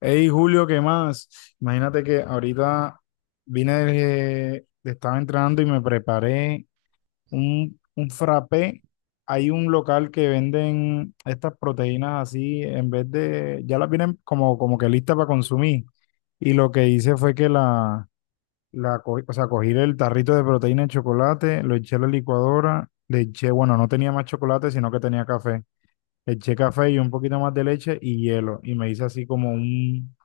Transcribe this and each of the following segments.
Hey Julio, ¿qué más? Imagínate que ahorita vine estaba entrando y me preparé un frappé. Hay un local que venden estas proteínas así, en vez de, ya las vienen como que listas para consumir. Y lo que hice fue que o sea, cogí el tarrito de proteína de chocolate, lo eché a la licuadora, le eché, bueno, no tenía más chocolate, sino que tenía café. Le eché café y un poquito más de leche y hielo. Y me hice así como un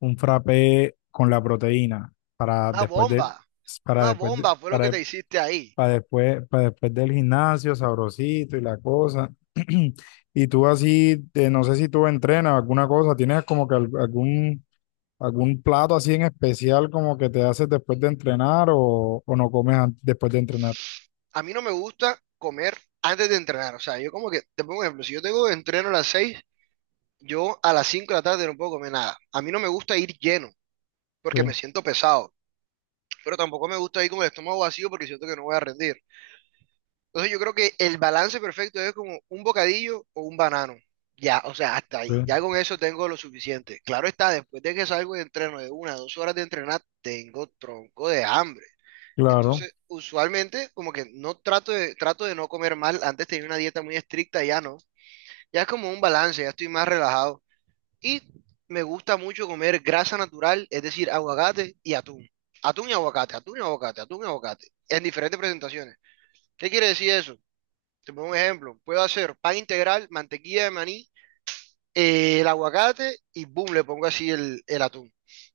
un frappé con la proteína Una bomba, para una después de- bomba fue lo que para, te hiciste ahí. Para después del gimnasio, sabrosito y la cosa. Y tú así, no sé si tú entrenas alguna cosa, tienes como que algún plato así en especial como que te haces después de entrenar o no comes después de entrenar. A mí no me gusta comer antes de entrenar. O sea, yo como que, te pongo un ejemplo, si yo tengo entreno a las 6 yo a las 5 de la tarde no puedo comer nada. A mí no me gusta ir lleno porque me Sí, siento pesado, pero tampoco me gusta ir con el estómago vacío porque siento que no voy a rendir. Entonces yo creo que el balance perfecto es como un bocadillo o un banano. Ya, o sea, hasta ahí. sí, Ya con eso tengo lo suficiente. Claro está, después de que salgo de entreno de una, a 2 horas de entrenar, tengo tronco de hambre. claro. Entonces, usualmente, como que no trato de no comer mal. Antes tenía una dieta muy estricta, ya no. Ya es como un balance, ya estoy más relajado. Y me gusta mucho comer grasa natural, es decir, aguacate y atún. Atún y aguacate, atún y aguacate, atún y aguacate. En diferentes presentaciones. ¿Qué quiere decir eso? Te pongo un ejemplo. Puedo hacer pan integral, mantequilla de maní, el aguacate y boom, le pongo así el atún.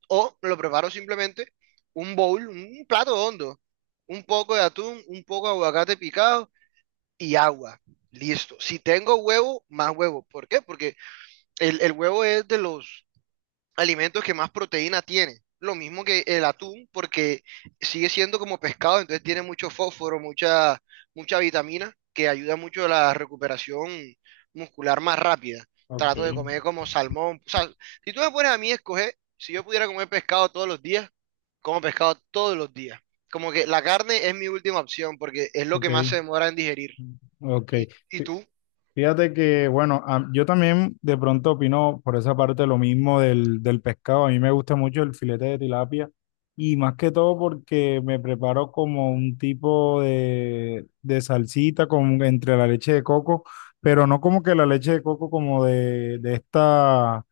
O lo preparo simplemente un bowl, un plato hondo, un poco de atún, un poco de aguacate picado y agua. Listo. Si tengo huevo, más huevo. ¿Por qué? Porque el huevo es de los alimentos que más proteína tiene. Lo mismo que el atún, porque sigue siendo como pescado, entonces tiene mucho fósforo, mucha, mucha vitamina, que ayuda mucho a la recuperación muscular más rápida. Ok, Trato de comer como salmón. O sea, si tú me pones a mí a escoger, si yo pudiera comer pescado todos los días, como pescado todos los días. Como que la carne es mi última opción, porque es lo ok, que más se demora en digerir. ok. ¿Y, tú? Fíjate que, bueno, yo también de pronto opino por esa parte lo mismo del pescado. A mí me gusta mucho el filete de tilapia y más que todo porque me preparo como un tipo de salsita con, entre la leche de coco, pero no como que la leche de coco como de esta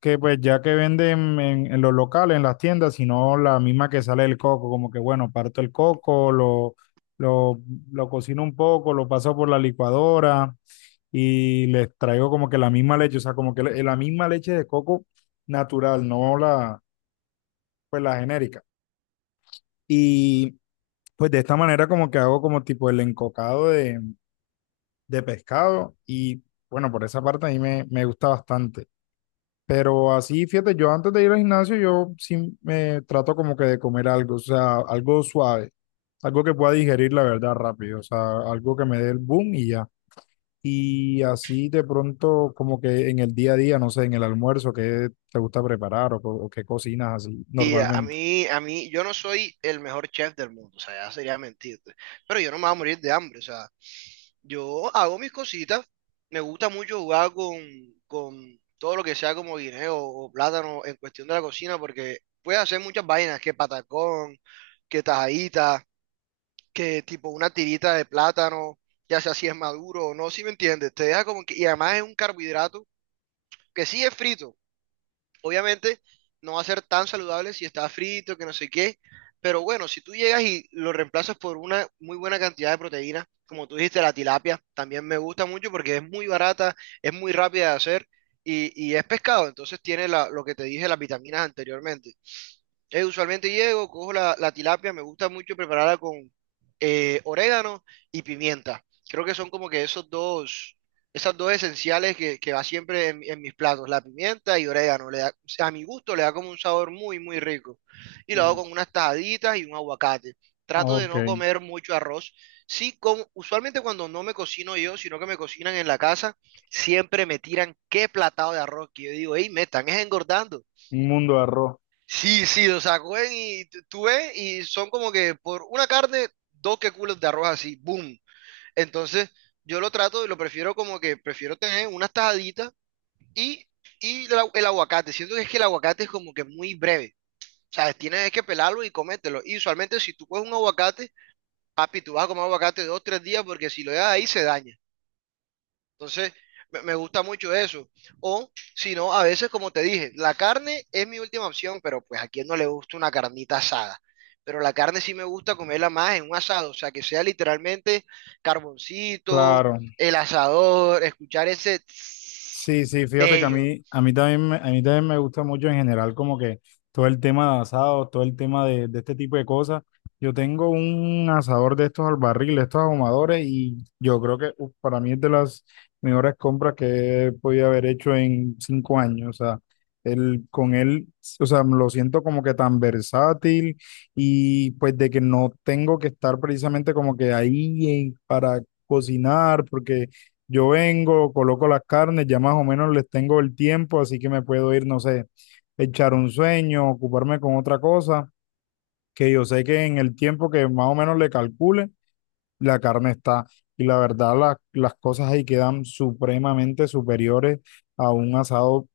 que pues ya que venden en los locales, en las tiendas, sino la misma que sale del coco, como que bueno, parto el coco, lo, lo cocino un poco, lo paso por la licuadora y les traigo como que la misma leche, o sea, como que la misma leche de coco natural, no la, pues la genérica. Y pues de esta manera como que hago como tipo el encocado de pescado y bueno, por esa parte a mí me gusta bastante. Pero así, fíjate, yo antes de ir al gimnasio, yo sí me trato como que de comer algo, o sea, algo suave, algo que pueda digerir la verdad rápido, o sea, algo que me dé el boom y ya. Y así de pronto, como que en el día a día, no sé, en el almuerzo, ¿qué te gusta preparar o, o qué cocinas así Y a normalmente? mí, a mí, yo no soy el mejor chef del mundo, o sea, ya sería mentirte, pero yo no me voy a morir de hambre. O sea, yo hago mis cositas, me gusta mucho jugar con todo lo que sea como guineo o plátano en cuestión de la cocina, porque puedes hacer muchas vainas, que patacón, que tajadita, que tipo una tirita de plátano, ya sea si es maduro o no, si me entiendes, te deja como que, y además es un carbohidrato que sí es frito. Obviamente no va a ser tan saludable si está frito, que no sé qué, pero bueno, si tú llegas y lo reemplazas por una muy buena cantidad de proteína, como tú dijiste, la tilapia también me gusta mucho porque es muy barata, es muy rápida de hacer y es pescado, entonces tiene la- lo que te dije, las vitaminas anteriormente. Usualmente llego, cojo la tilapia, me gusta mucho prepararla con orégano y pimienta. Creo que son como que esos dos, esas dos esenciales que va siempre en mis platos, la pimienta y orégano. Le da- o sea, a mi gusto le da como un sabor muy, muy rico. Y lo Sí. hago con unas tajaditas y un aguacate. Ah, Trato de ok, no comer mucho arroz. Sí, como, usualmente cuando no me cocino yo, sino que me cocinan en la casa, siempre me tiran qué platado de arroz que yo digo, hey, me están es engordando. un mundo de arroz. Sí, sí, o sea, cogen y t- tú ves y son como que por una carne, dos que culos de arroz así, boom. Entonces, yo lo trato y lo prefiero como que prefiero tener unas tajaditas y, y el, agu- el aguacate. Siento que es que el aguacate es como que muy breve. O sea, tienes que pelarlo y comértelo. Y usualmente si tú coges un aguacate, papi, tú vas a comer aguacate dos, tres días porque si lo dejas ahí se daña. Entonces, me gusta mucho eso. O, si no, a veces, como te dije, la carne es mi última opción, pero pues a quien no le gusta una carnita asada. Pero la carne sí me gusta comerla más en un asado, o sea, que sea literalmente carboncito, Claro. el asador, escuchar ese tss Sí, sí, fíjate que a bello. A mí también me gusta mucho en general como que todo el tema de asados, todo el tema de este tipo de cosas. Yo tengo un asador de estos al barril, de estos ahumadores y yo creo que uf, para mí es de las mejores compras que he podido haber hecho en 5 años. O sea, con él, o sea, lo siento como que tan versátil y pues de que no tengo que estar precisamente como que ahí para cocinar porque yo vengo, coloco las carnes, ya más o menos les tengo el tiempo, así que me puedo ir, no sé, echar un sueño, ocuparme con otra cosa, que yo sé que en el tiempo que más o menos le calcule, la carne está. Y la verdad, las cosas ahí quedan supremamente superiores a un asado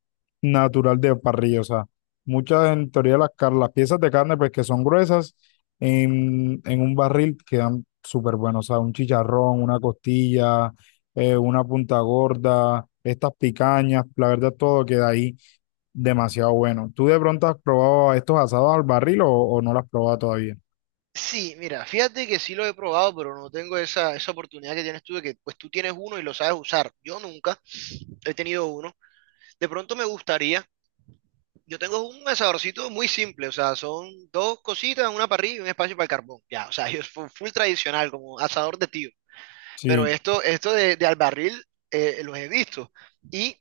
natural de parrilla. O sea, muchas en teoría las piezas de carne, pues que son gruesas, en un barril quedan súper buenos. O sea, un chicharrón, una costilla, una punta gorda, estas picañas, la verdad, todo queda ahí demasiado bueno. ¿Tú de pronto has probado estos asados al barril o no lo has probado todavía? Sí, mira, fíjate que sí lo he probado, pero no tengo esa, esa oportunidad que tienes tú de que pues tú tienes uno y lo sabes usar. Yo nunca he tenido uno. De pronto me gustaría. Yo tengo un asadorcito muy simple, o sea, son dos cositas, una parrilla y un espacio para el carbón. Ya, o sea, yo fu- full tradicional, como asador de tío. Pero Sí, esto de al barril, los he visto. Y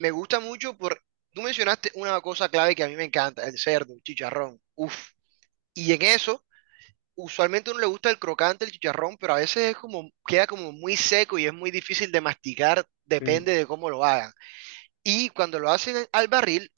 me gusta mucho por, tú mencionaste una cosa clave que a mí me encanta, el cerdo, el chicharrón. Uf. Y en eso, usualmente a uno le gusta el crocante, el chicharrón, pero a veces es como, queda como muy seco y es muy difícil de masticar, sí. depende de cómo lo hagan. Y cuando lo hacen al barril,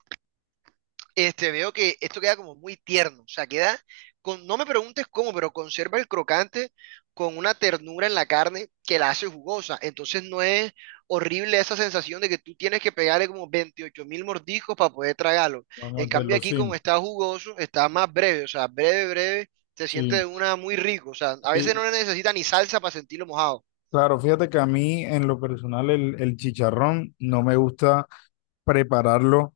este, veo que esto queda como muy tierno, o sea, queda con, no me preguntes cómo, pero conserva el crocante con una ternura en la carne que la hace jugosa. Entonces no es horrible esa sensación de que tú tienes que pegarle como 28.000 mordiscos para poder tragarlo. En Vamos de cambio los aquí como sim. está jugoso, está más breve, o sea, breve, breve, se siente Sí, de una muy rico. O sea, a veces sí, no le necesita ni salsa para sentirlo mojado. claro, fíjate que a mí en lo personal el chicharrón no me gusta prepararlo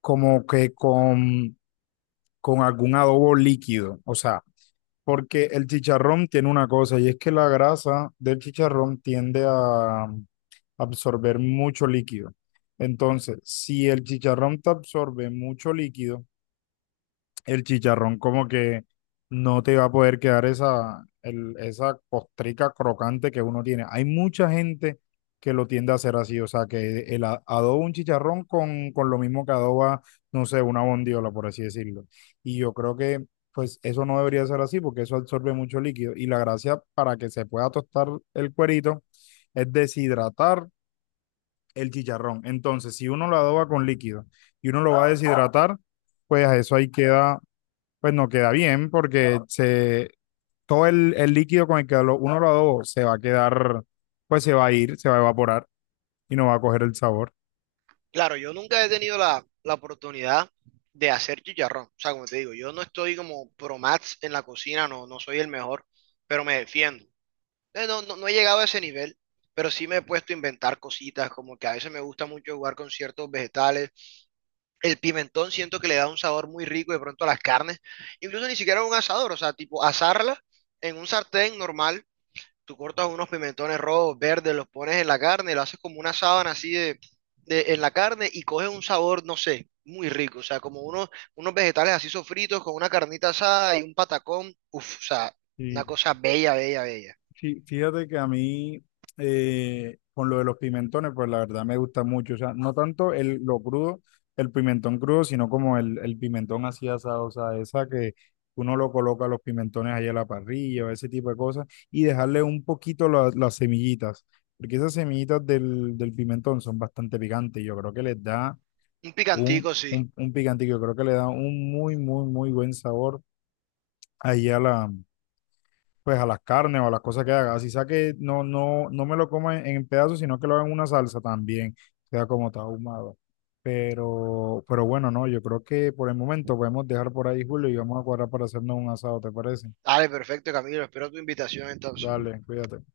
como que con, algún adobo líquido, o sea, porque el chicharrón tiene una cosa y es que la grasa del chicharrón tiende a absorber mucho líquido. Entonces, si el chicharrón te absorbe mucho líquido, el chicharrón como que no te va a poder quedar esa costrica crocante que uno tiene. Hay mucha gente que lo tiende a hacer así, o sea, que el adoba un chicharrón con lo mismo que adoba, no sé, una bondiola, por así decirlo. Y yo creo que pues eso no debería ser así porque eso absorbe mucho líquido. Y la gracia para que se pueda tostar el cuerito es deshidratar el chicharrón. Entonces, si uno lo adoba con líquido y uno lo va a deshidratar, pues a eso ahí queda pues no queda bien porque se, todo el líquido con el que uno lo adobó se va a quedar, pues se va a ir, se va a evaporar y no va a coger el sabor. Claro, yo nunca he tenido la oportunidad de hacer chicharrón. O sea, como te digo, yo no estoy como pro mats en la cocina, no, no soy el mejor, pero me defiendo. No, no, no he llegado a ese nivel, pero sí me he puesto a inventar cositas, como que a veces me gusta mucho jugar con ciertos vegetales. El pimentón siento que le da un sabor muy rico de pronto a las carnes, incluso ni siquiera a un asador, o sea, tipo asarla en un sartén normal. Tú cortas unos pimentones rojos, verdes, los pones en la carne, lo haces como una sábana así de- en la carne y coges un sabor, no sé, muy rico. O sea, como unos, unos vegetales así sofritos con una carnita asada y un patacón. Uf, o sea, una cosa bella, bella, bella. Fíjate que a mí, con lo de los pimentones, pues la verdad me gusta mucho. O sea, no tanto lo crudo, el pimentón crudo, sino como el pimentón así asado. O sea, esa que uno lo coloca los pimentones ahí a la parrilla o ese tipo de cosas. Y dejarle un poquito las semillitas. Porque esas semillitas del pimentón son bastante picantes. Yo creo que les da Un un, picantico, sí. un, un picantico. Yo creo que le da un muy, muy, muy buen sabor ahí pues a las carnes o a las cosas que haga. Así sea que no, no, no me lo coma en pedazos, sino que lo haga en una salsa también, sea como está ahumado. Pero bueno, no, yo creo que por el momento podemos dejar por ahí, Julio, y vamos a cuadrar para hacernos un asado, ¿te parece? Dale, perfecto, Camilo. Espero tu invitación entonces. Dale, cuídate.